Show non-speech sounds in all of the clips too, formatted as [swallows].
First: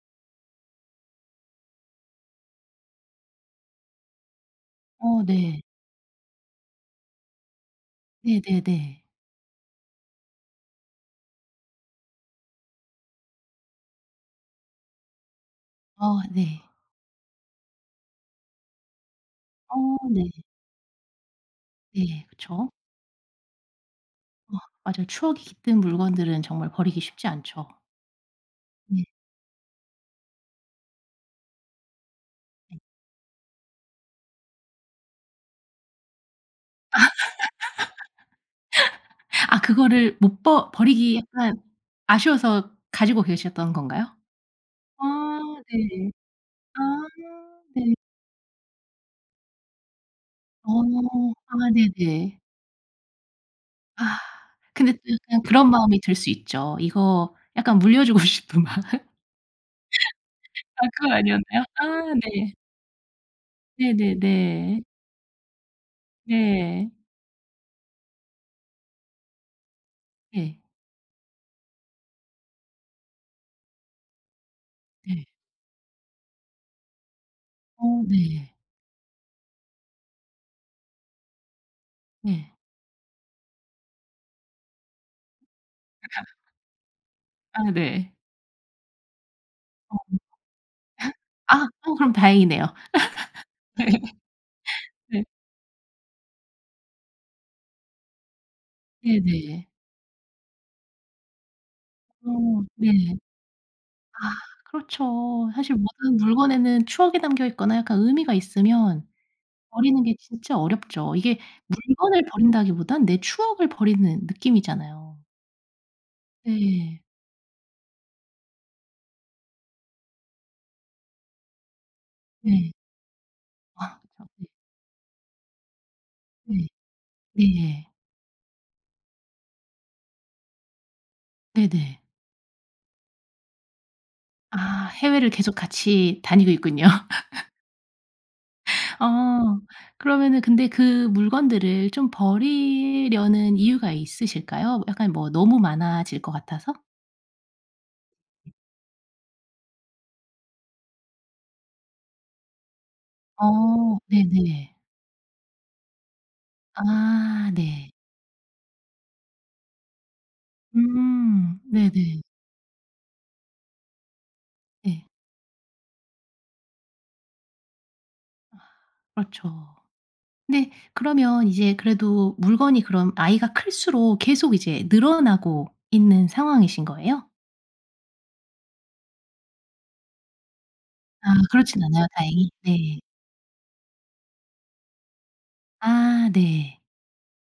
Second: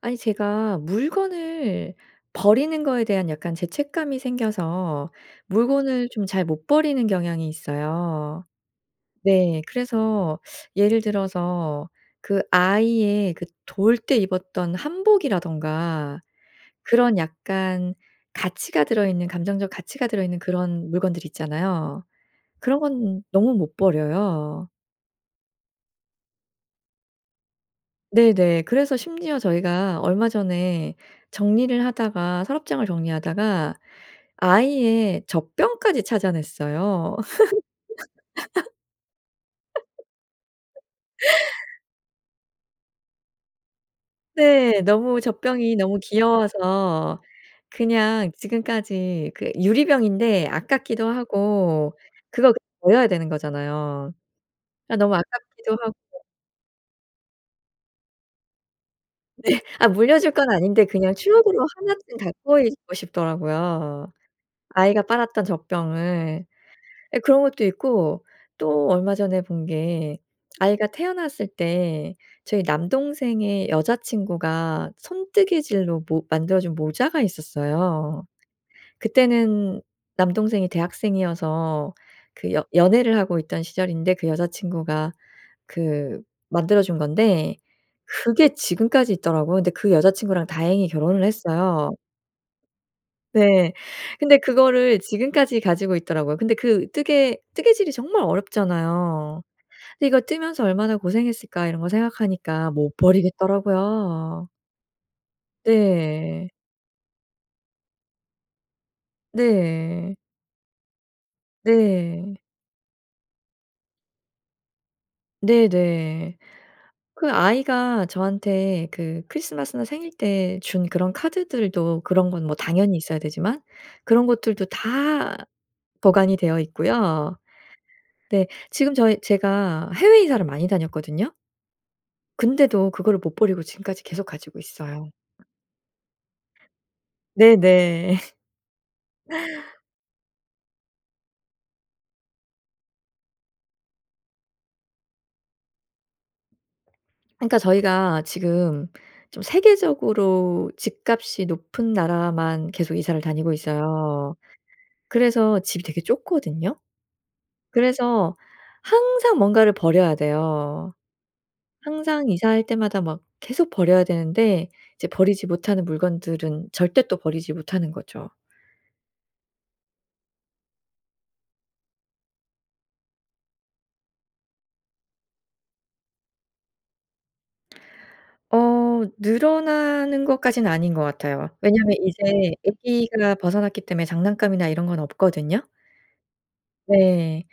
아니 제가 물건을 버리는 거에 대한 약간 죄책감이 생겨서 어 네. 물건을 좀 잘 못 버리는 경향이 있어요. 네네네. 네. 그래서 예를 들어서 그 아이의 그 돌 때 입었던 한복이라든가 아 네. 그런 약간 가치가 들어있는 감정적 어 가치가 들어 네. 있는 그런 물건들 있잖아요. 네 그쵸. 그런 건 너무 못 어 버려요. 맞아요. 추억이 깃든 물건들은 정말 버리기 쉽지 않죠. 네네. 그래서 네. 심지어 저희가 얼마 전에 정리를 하다가 네. 서랍장을 정리하다가 아이의 젖병까지 아. 찾아냈어요. [laughs] [laughs] 아 그거를 못 버 버리기 약간 [laughs] 아쉬워서 가지고 계셨던 건가요? 네. 너무 아 젖병이 너무 네. 아 귀여워서 네. 그냥 지금까지 그 유리병인데 어. 아깝기도 아 하고 네네. 그거 버려야 되는 거잖아요. 아. 근데 아 너무 으 은 그런 아깝기도 하고 마음이 들 수 있죠, 이거 약간 물려주고 싶은 마음. [laughs] 네. 아 물려줄 건 아 아닌데 그건 그냥 아니었나요? 추억으로 아 1 쯤 네. 갖고 있고 싶더라고요, 네네네. 아이가 빨았던 젖병을. 예. 예 그런 것도 있고 또 얼마 전에 본 게 예. 아이가 태어났을 때 저희 남동생의 여자친구가 네. 손뜨개질로 모 만들어준 모자가 어 있었어요. 네. 그때는 남동생이 대학생이어서 그 네. 연 연애를 하고 있던 시절인데 그 여자친구가 그 [laughs] 만들어준 건데 아 네. 그게 지금까지 있더라고요. 근데 그 어. 여자친구랑 다행히 결혼을 [laughs] 아 했어요. 어 그럼 다행이네요. 네. 근데 [laughs] 그거를 네. 네. 지금까지 가지고 있더라고요. 근데 그 뜨개 뜨개질이 정말 어렵잖아요. 네네. 근데 '이거 뜨면서 얼마나 고생했을까.' 이런 거 어 생각하니까 네. 못 아 버리겠더라고요. 그렇죠. 사실 모든 네. 물건에는 추억이 담겨있거나 약간 의미가 있으면 버리는 네. 게 진짜 어렵죠. 이게 물건을 네. 버린다기보단 내 추억을 버리는 느낌이잖아요. 네네. 네. 그 아이가 저한테 그 크리스마스나 생일 때 준 그런 카드들도 그런 건 뭐 네. 당연히 있어야 되지만 아. 그런 [unintelligible] 것들도 다 보관이 되어 네. 있고요. 네. 네 지금 저희 제가 해외 이사를 많이 다녔거든요. 네네. 근데도 그거를 못 버리고 지금까지 계속 가지고 아 있어요. 해외를 계속 같이 다니고 있군요. [laughs] 네네. 어 [laughs] 그러면은 근데 그 물건들을 좀 버리려는 이유가 있으실까요? 뭐 약간 뭐 너무 많아질 거 같아서? [swallows] 그러니까 저희가 지금 좀 세계적으로 집값이 높은 나라만 계속 이사를 다니고 어 있어요. 네네. 그래서 집이 되게 좁거든요. 아 네. 그래서 항상 뭔가를 버려야 돼요. 음 네네. 항상 이사할 때마다 막 계속 버려야 되는데 네. 이제 버리지 못하는 물건들은 절대 또 버리지 못하는 거죠. 아. 그렇죠. 근데 그러면 이제 그래도 물건이 그럼 아이가 클수록 계속 이제 늘어나고 있는 상황이신 거예요? 어 늘어나는 것까지는 아닌 것 아 같아요. 그렇진 왜냐하면 않아요 다행히? 이제 네. 아기가 벗어났기 때문에 장난감이나 이런 건 없거든요. 아. 네. 네.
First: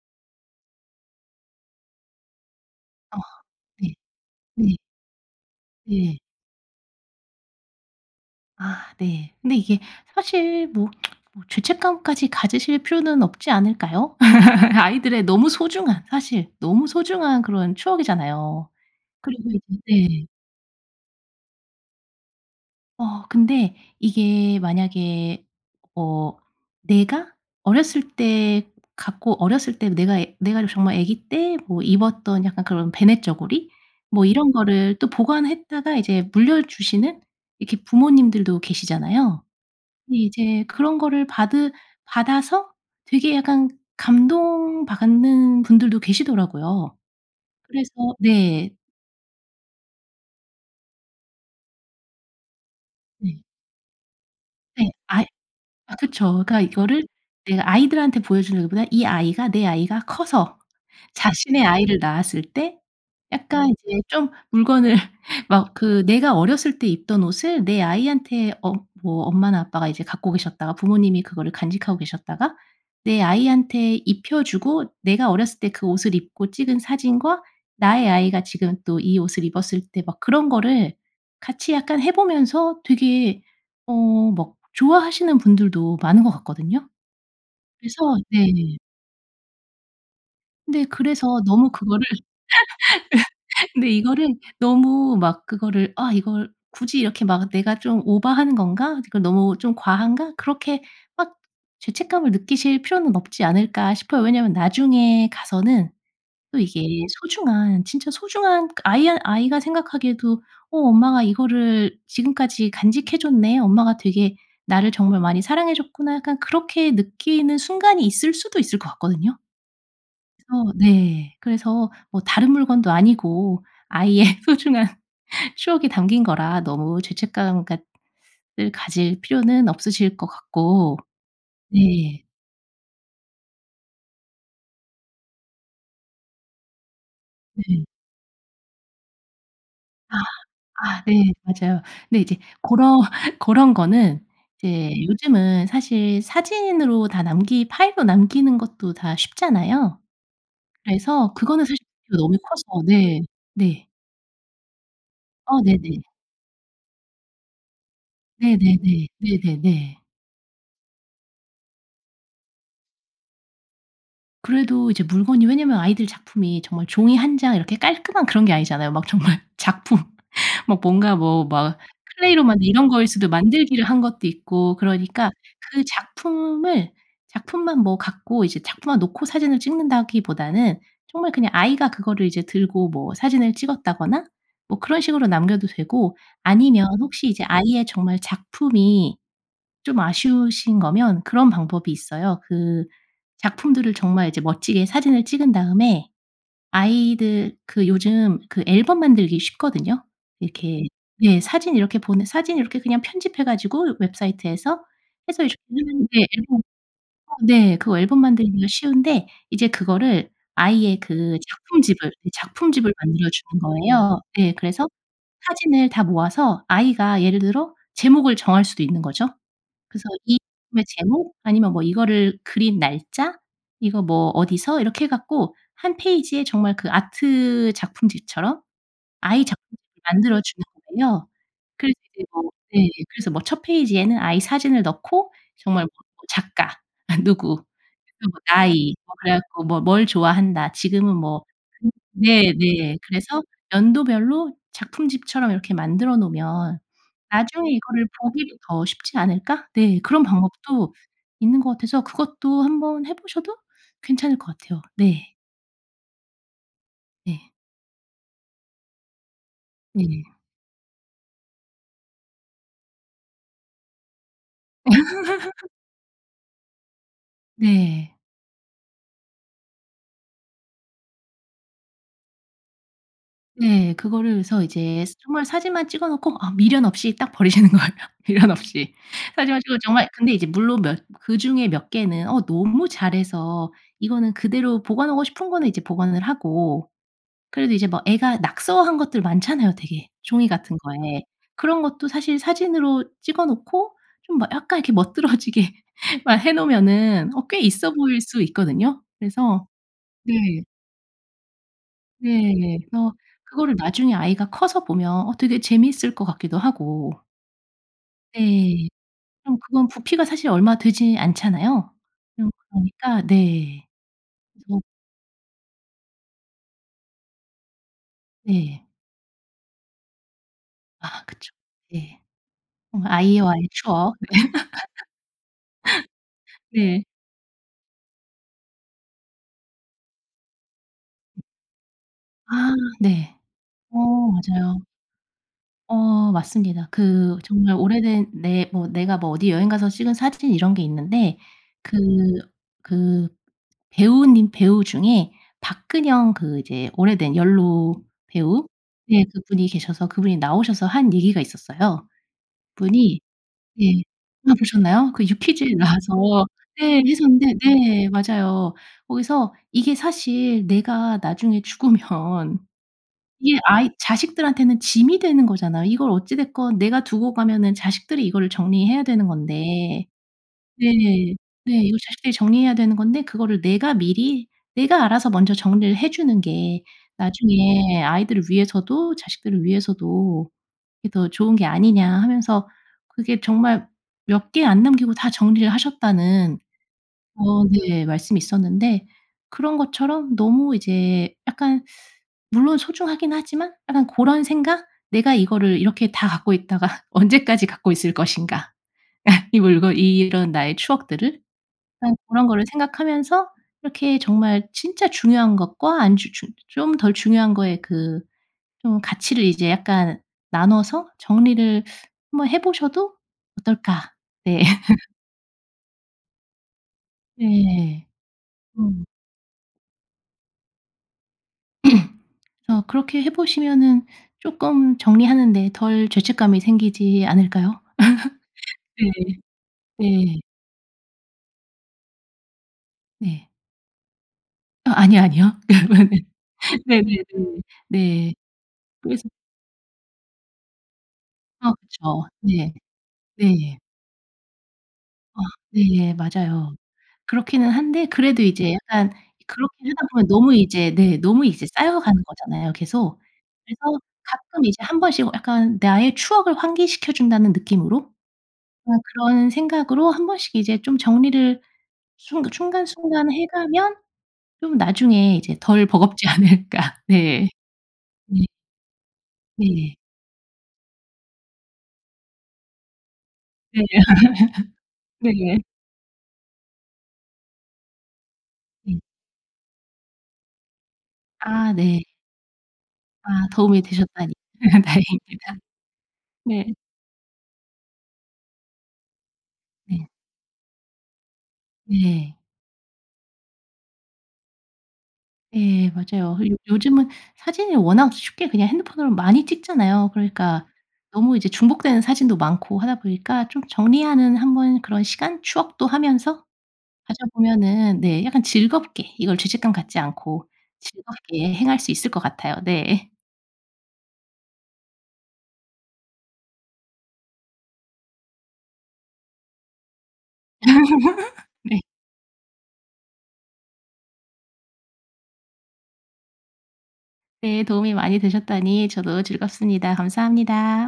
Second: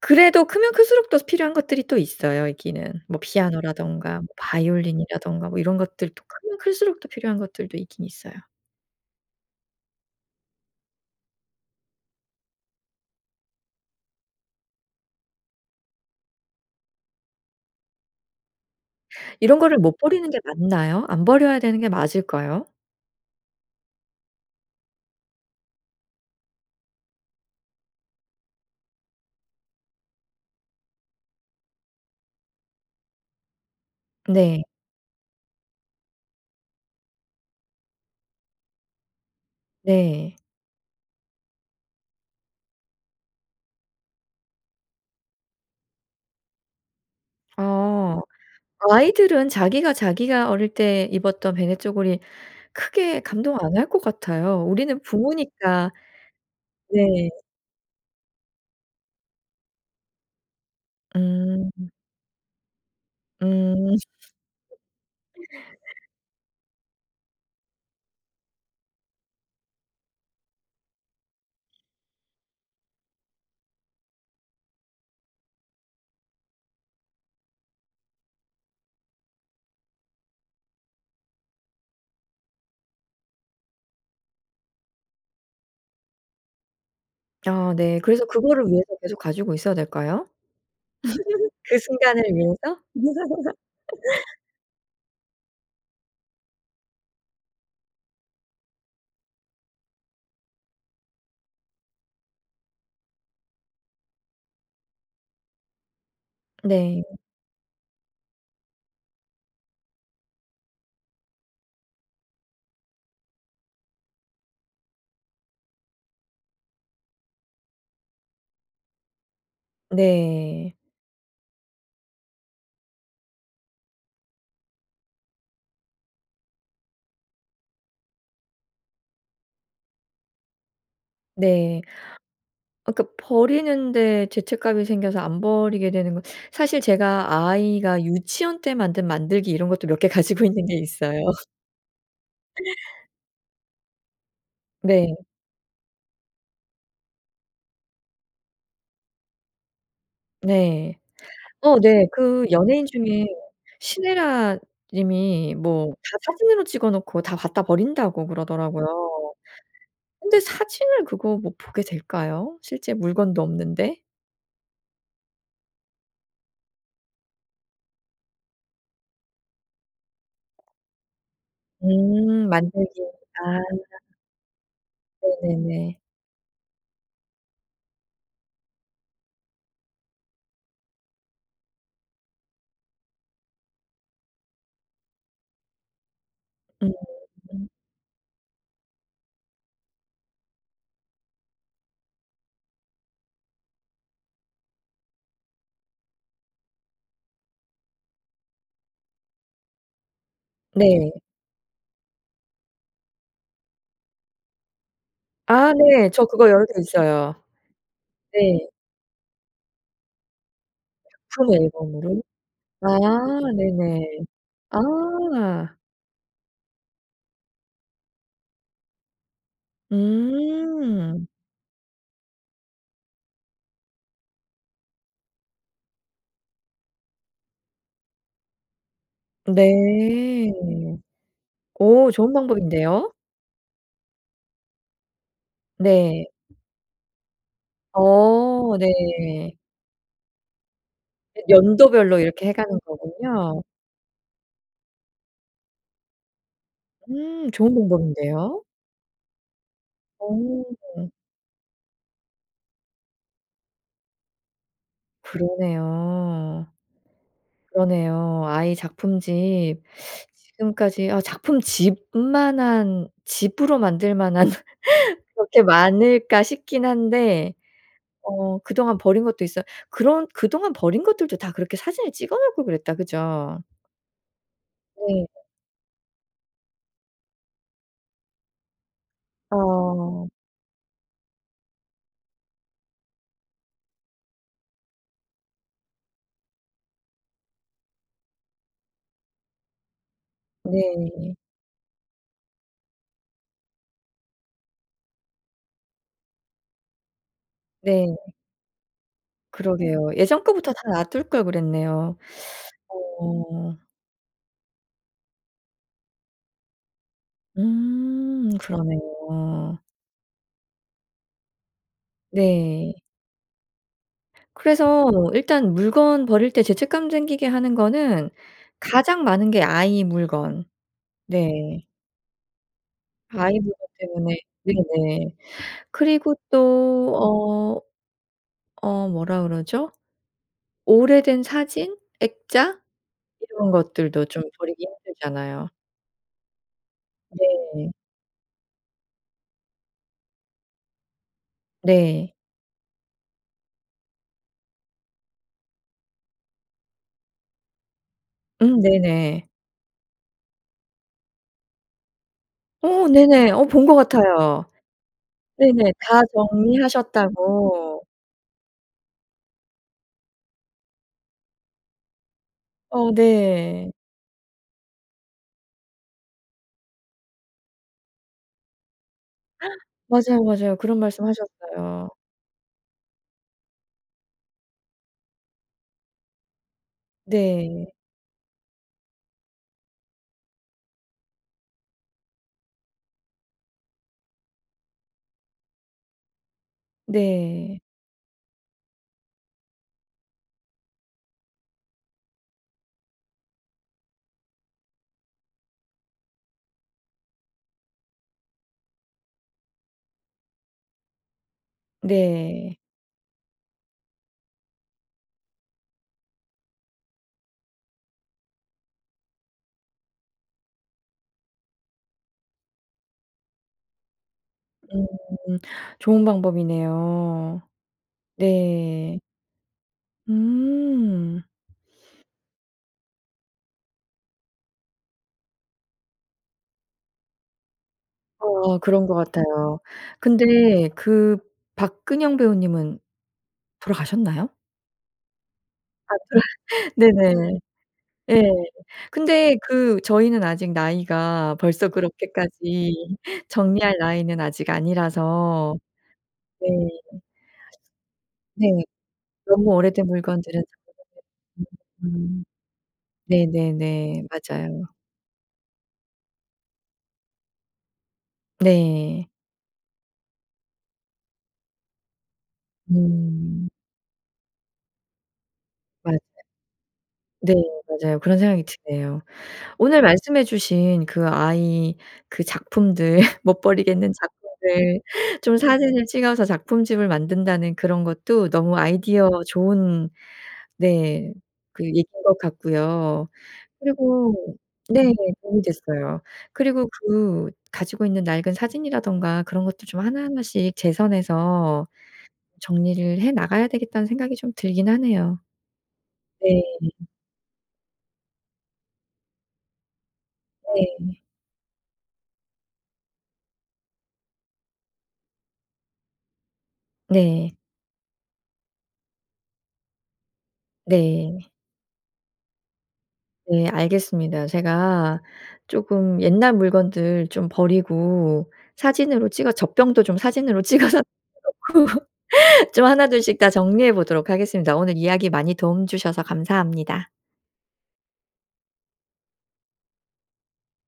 그래도 크면 클수록 또 필요한 것들이 또 있어요 있기는. 뭐 어. 네. 피아노라든가 뭐 네. 바이올린이라든가 뭐 이런 네. 것들도 크면 클수록 또 필요한 것들도 있긴 있어요. 아 네. 근데 이게 사실 뭐 [tsk] 뭐 죄책감까지 가지실 필요는 없지 않을까요? [laughs] 아이들의 너무 소중한, 사실 너무 소중한 그런 추억이잖아요. 그리고 이런 이제 거를 못 네. 버리는 게 맞나요? 안 버려야 되는 게 맞을까요? 어. 근데 이게 만약에 어 내가 어렸을 때 갖고 어렸을 때 내가 내가 정말 애기 때 뭐 입었던 약간 그런 배냇저고리 뭐 이런 네. 거를 또 보관했다가 이제 물려주시는 이렇게 부모님들도 계시잖아요. 근데 네. 이제 그런 거를 받으 받아서 되게 약간 감동받는 분들도 계시더라고요. 그래서 어. 네. 아이들은 자기가 자기가 어릴 때 입었던 배냇저고리 크게 네. 감동 안 할 것 같아요. 네. 우리는 아예 부모니까 아 그쵸. 그러니까 네. 이거를 내가 아이들한테 보여주는 것보다 이 아이가, 내 아이가 커서 자신의 음. 아이를 낳았을 때 약간 음. 이제 좀 물건을 막 그 [laughs] 내가 어렸을 때 입던 옷을 내 아이한테 어 뭐 엄마나 아빠가 이제 갖고 계셨다가 부모님이 그거를 간직하고 계셨다가 내 아이한테 입혀 주고 내가 어렸을 때 그 옷을 입고 찍은 사진과 나의 아이가 지금 또 이 옷을 입었을 때 막 그런 거를 같이 약간 해 보면서 되게 어 막 좋아하시는 분들도 많은 것 같거든요. 아 그래서 네. 그래서 그거를 네. 위해서 계속 가지고 있어야 될까요? 네. 그래서 [laughs] 너무 그 그거를 순간을 위해서? [laughs] 근데 이거를 [laughs] 너무 막 그거를 '아 이걸 굳이 이렇게 막 내가 좀 오바하는 건가? 이제 그 너무 좀 과한가?' 그렇게 막 죄책감을 느끼실 필요는 없지 않을까 싶어요. 왜냐하면 나중에 가서는 또 이게 네. 소중한 진짜 소중한 그 아이한 아이가 생각하기에도 '어 엄마가 이거를 지금까지 간직해 줬네. 엄마가 되게 나를 정말 많이 사랑해 줬구나.' 약간 그렇게 느끼는 순간이 있을 수도 있을 것 같거든요. 그래서 네. 네 그래서 뭐 다른 물건도 아니고 아이의 소중한 추억이 담긴 거라 너무 죄책감 갖 을 가질 필요는 없으실 것 같고. 네. 네. 아 그러니까 버리는데 죄책감이 생겨서 안 버리게 되는 거 [sucks teeth] 사실 제가 네. 아이가 유치원 때 만든 만들기 이런 것도 몇 개 아. 가지고 있는 게 아 있어요. 네. 맞아요. 근데 이제 고러 고런 거는 이제 네. 요즘은 사실 사진으로 다 남기 파일로 남기는 것도 다 쉽잖아요. 네. 그래서 그거는 사실 어 네. 부피가 너무 그 커서 연예인 네. 중에 네. 신애라 님이 아 뭐 네네. "다 사진으로 찍어 놓고 다 갖다 버린다."고 네네네. 그러더라고요. 네네네. 근데 사진을 그거 뭐 보게 될까요? 실제 물건도 없는데? 그래도 이제 물건이 왜냐하면 아이들 작품이 정말 종이 1 장 이렇게 깔끔한 그런 게 아니잖아요. 막 정말 작품 막 뭔가 뭐 막 클레이로 음. 만든 이런 만들기 거일 수도 아. 만들기를 한 것도 있고 그러니까 그 네네네. 작품을 작품만 뭐 갖고 이제 작품만 놓고 사진을 찍는다기보다는 정말 그냥 아이가 그거를 이제 들고 뭐 사진을 찍었다거나 뭐 그런 식으로 남겨도 되고 아니면 혹시 이제 음. 아이의 정말 작품이 좀 아쉬우신 거면 그런 방법이 있어요. 그 작품들을 정말 이제 멋지게 사진을 찍은 다음에 아이들 그 요즘 그 앨범 만들기 쉽거든요. 이렇게 네. 예. 사진 이렇게 보내 사진 이렇게 그냥 편집해 가지고 웹사이트에서 해서 아 요즘엔 네. 저 인제 그거 앨범 열고 어 있어요. 네. 그거 앨범 만들기가 네. 쉬운데 이제 그거를 아이의 그 작품 작품집을, 앨범으로 이 아 작품집을 만들어 주는 네네. 거예요. 예. 그래서 아. 사진을 다 모아서 아이가 예를 들어 제목을 정할 수도 있는 거죠. 그래서 이 작품의 음. 제목 아니면 뭐 이거를 그린 날짜 이거 뭐 어디서 이렇게 해 갖고 1 페이지에 정말 그 아트 작품집처럼 아이 작품집을 만들어 네. 주는 거예요. 그래서 오 이제 좋은 뭐 예. 방법인데요. 그래서 뭐 1 페이지에는 아이 사진을 넣고 정말 뭐 네. 작가 [laughs] 누구 그리고 어 네. 나이 뭐 그래 갖고 뭐 뭘 좋아한다, 지금은 예 뭐 연도별로 이렇게 해 가는 네네. 그래서 거군요. 연도별로 작품집처럼 이렇게 만들어 놓으면 음 나중에 좋은 이거를 보기도 방법인데요. 더 쉽지 않을까? 네. 그런 방법도 어. 있는 것 같아서 그것도 1 번 해 보셔도 괜찮을 것 같아요. 네. 그러네요. 네. 그러네요. 아이 작품집. 네. [sucks teeth] 지금까지 '어 작품집만한 집으로 만들 만한 그렇게 [laughs] 많을까?' 싶긴 한데 네. 어 그동안 버린 것도 있어요. 그런 그동안 버린 것들도 다 그렇게 사진을 찍어 놓을 걸 그랬다, 그죠? 네. 그거를 그래서 이제 네. 정말 사진만 찍어 놓고 아 미련 없이 딱 버리시는 거예요. 미련 없이. 사진만 찍고 정말 어. 근데 이제 물론 몇 그중에 몇 개는 어 너무 잘해서 이거는 그대로 보관하고 싶은 거는 이제 보관을 하고 그래도 이제 뭐 애가 낙서한 것들 많잖아요 되게 종이 같은 거에. 네. 그런 것도 사실 사진으로 찍어 놓고 좀 뭐 약간 이렇게 멋들어지게 막 해 놓으면은 어 꽤 있어 네. 보일 수 있거든요. 그래서 그러게요. 네. 예전 거부터 다 놔둘 걸 그랬네요. 네. [sucks teeth] 그래서 그거를 어. 나중에 아이가 커서 보면 어 되게 재밌을 것 같기도 하고. 음 네. 그럼 그러네요. 그건 부피가 사실 얼마 되지 않잖아요. 음 네. 그러니까 네. 그래서 그래서 일단 물건 버릴 때 죄책감 생기게 하는 거는 네. 가장 많은 게 아이 물건. 아 그쵸. 네. 예. 어 아이 아이와의 물건 추억. 때문에 [laughs] 네네. 그리고 네. 또 어 어 뭐라 그러죠? 오래된 사진, 아 액자 네. 이런 어 것들도 좀 맞아요. 버리기 힘들잖아요. 어 맞습니다. 그 정말 네. 오래된 내 뭐 내가 뭐 어디 여행 가서 찍은 사진 이런 게 있는데 그 네. 그 배우 님 배우 중에 박근형 그 이제 오래된 연로 배우 음 네 네네. 그분이 계셔서 그분이 나오셔서 한 얘기가 있었어요. 어 그분이 네네. 어 본 예. 것 아 같아요. 보셨나요? 그 유퀴즈에 네네. 다 나와서 네 했었는데 정리하셨다고. 네 맞아요. 거기서 이게 사실 내가 나중에 죽으면 어 이게 아이 네. 자식들한테는 짐이 되는 거잖아요. 이걸 어찌 됐건 내가 두고 가면은 자식들이 이거를 정리해야 되는 [gasps] 건데 맞아요, 맞아요. 네. 그런 말씀 네. "이거 하셨어요. 자식들이 정리해야 되는 건데 그거를 내가 미리 내가 알아서 먼저 정리를 해 주는 게 네. 나중에 아이들을 위해서도 자식들을 위해서도 이게 더 좋은 게 아니냐." 하면서 그게 정말 "몇 개 안 남기고 다 정리를 하셨다."는 어 네. 네 말씀이 있었는데 그런 것처럼 너무 이제 약간 물론 소중하긴 하지만 약간 고런 생각? 내가 이거를 이렇게 다 갖고 있다가 언제까지 갖고 있을 것인가. [laughs] 이걸, 이걸 이런 나의 추억들을 그냥 그런 거를 네. 생각하면서 이렇게 정말 진짜 중요한 것과 안 주 주 좀 덜 중요한 거에 그 좀 가치를 이제 약간 나눠서 정리를 한번 해 보셔도 어떨까. 네. 음. [laughs] 좋은 방법이네요. 네. 음. 네. 음. [clears throat] 어 그렇게 해 보시면은 쪼끔 정리하는 데 덜 죄책감이 생기지 않을까요? [laughs] 어 그런 네. 것 같아요. 네. 근데 그 박근형 배우님은 네. 돌아가셨나요? 아 아니요, 아니요. 아 [laughs] 그렇 네네네 네네. 네. 예. 그래서 근데 그 저희는 아직 나이가 아 벌써 그쵸. 네. 그렇게까지 네. 정리할 나이는 아직 아 아니라서 네. 맞아요. 네. 그렇기는 한데 그래도 네. 이제 약간 너무 그렇게 오래된 하다 보면 너무 물건들은 이제 네 너무 [unintelligible] 음 이제 쌓여가는 음. 거잖아요, 계속. 그래서 네네네. 가끔 이제 맞아요. 한 번씩 약간 나의 추억을 환기시켜 준다는 느낌으로 어 네. 그런 생각으로 한 번씩 이제 좀 정리를 순 순간순간 해 음. 가면 좀 나중에 이제 덜 맞아요. 버겁지 않을까. 네. 네 맞아요. 그런 네. 생각이 드네요. 네. 오늘 말씀해 주신 그 아이 그 작품들 [laughs] 못 네. 버리겠는 작품들 [laughs] 좀 네. 사진을 찍어서 작품집을 만든다는 그런 것도 너무 음. 아이디어 좋은 네 아 그 네. 얘기인 것 같고요. 아 도움이 되셨다니 그리고 네 다행입니다. 도움이 됐어요. 네. 그리고 그 가지고 있는 낡은 사진이라든가 그런 것도 좀 네. 하나하나씩 제 선에서 네. '정리를 해 나가야 되겠다.'는 생각이 좀 들긴 하네요. 예 맞아요. 요 네. 요즘은 사진이 워낙 쉽게 그냥 핸드폰으로 많이 찍잖아요. 그러니까 네. 너무 이제 중복되는 사진도 많고 하다 보니까 좀 정리하는 한번 그런 시간 추억도 하면서 네. 가져보면은 네 약간 즐겁게 이걸 죄책감 갖지 않고 네. 즐겁게 행할 수 있을 것 같아요. 네. [laughs] 네. 알겠습니다. 제가 쪼금 옛날 물건들 좀 버리고 사진으로 찍어 젖병도 좀 사진으로 [laughs] 찍어서 해 네. 놓고 [laughs] 좀 1-2 씩 다 정리해 보도록 하겠습니다. 오늘 이야기 많이 도움 주셔서 감사합니다. 네 도움이 많이 되셨다니 저도 즐겁습니다. 감사합니다.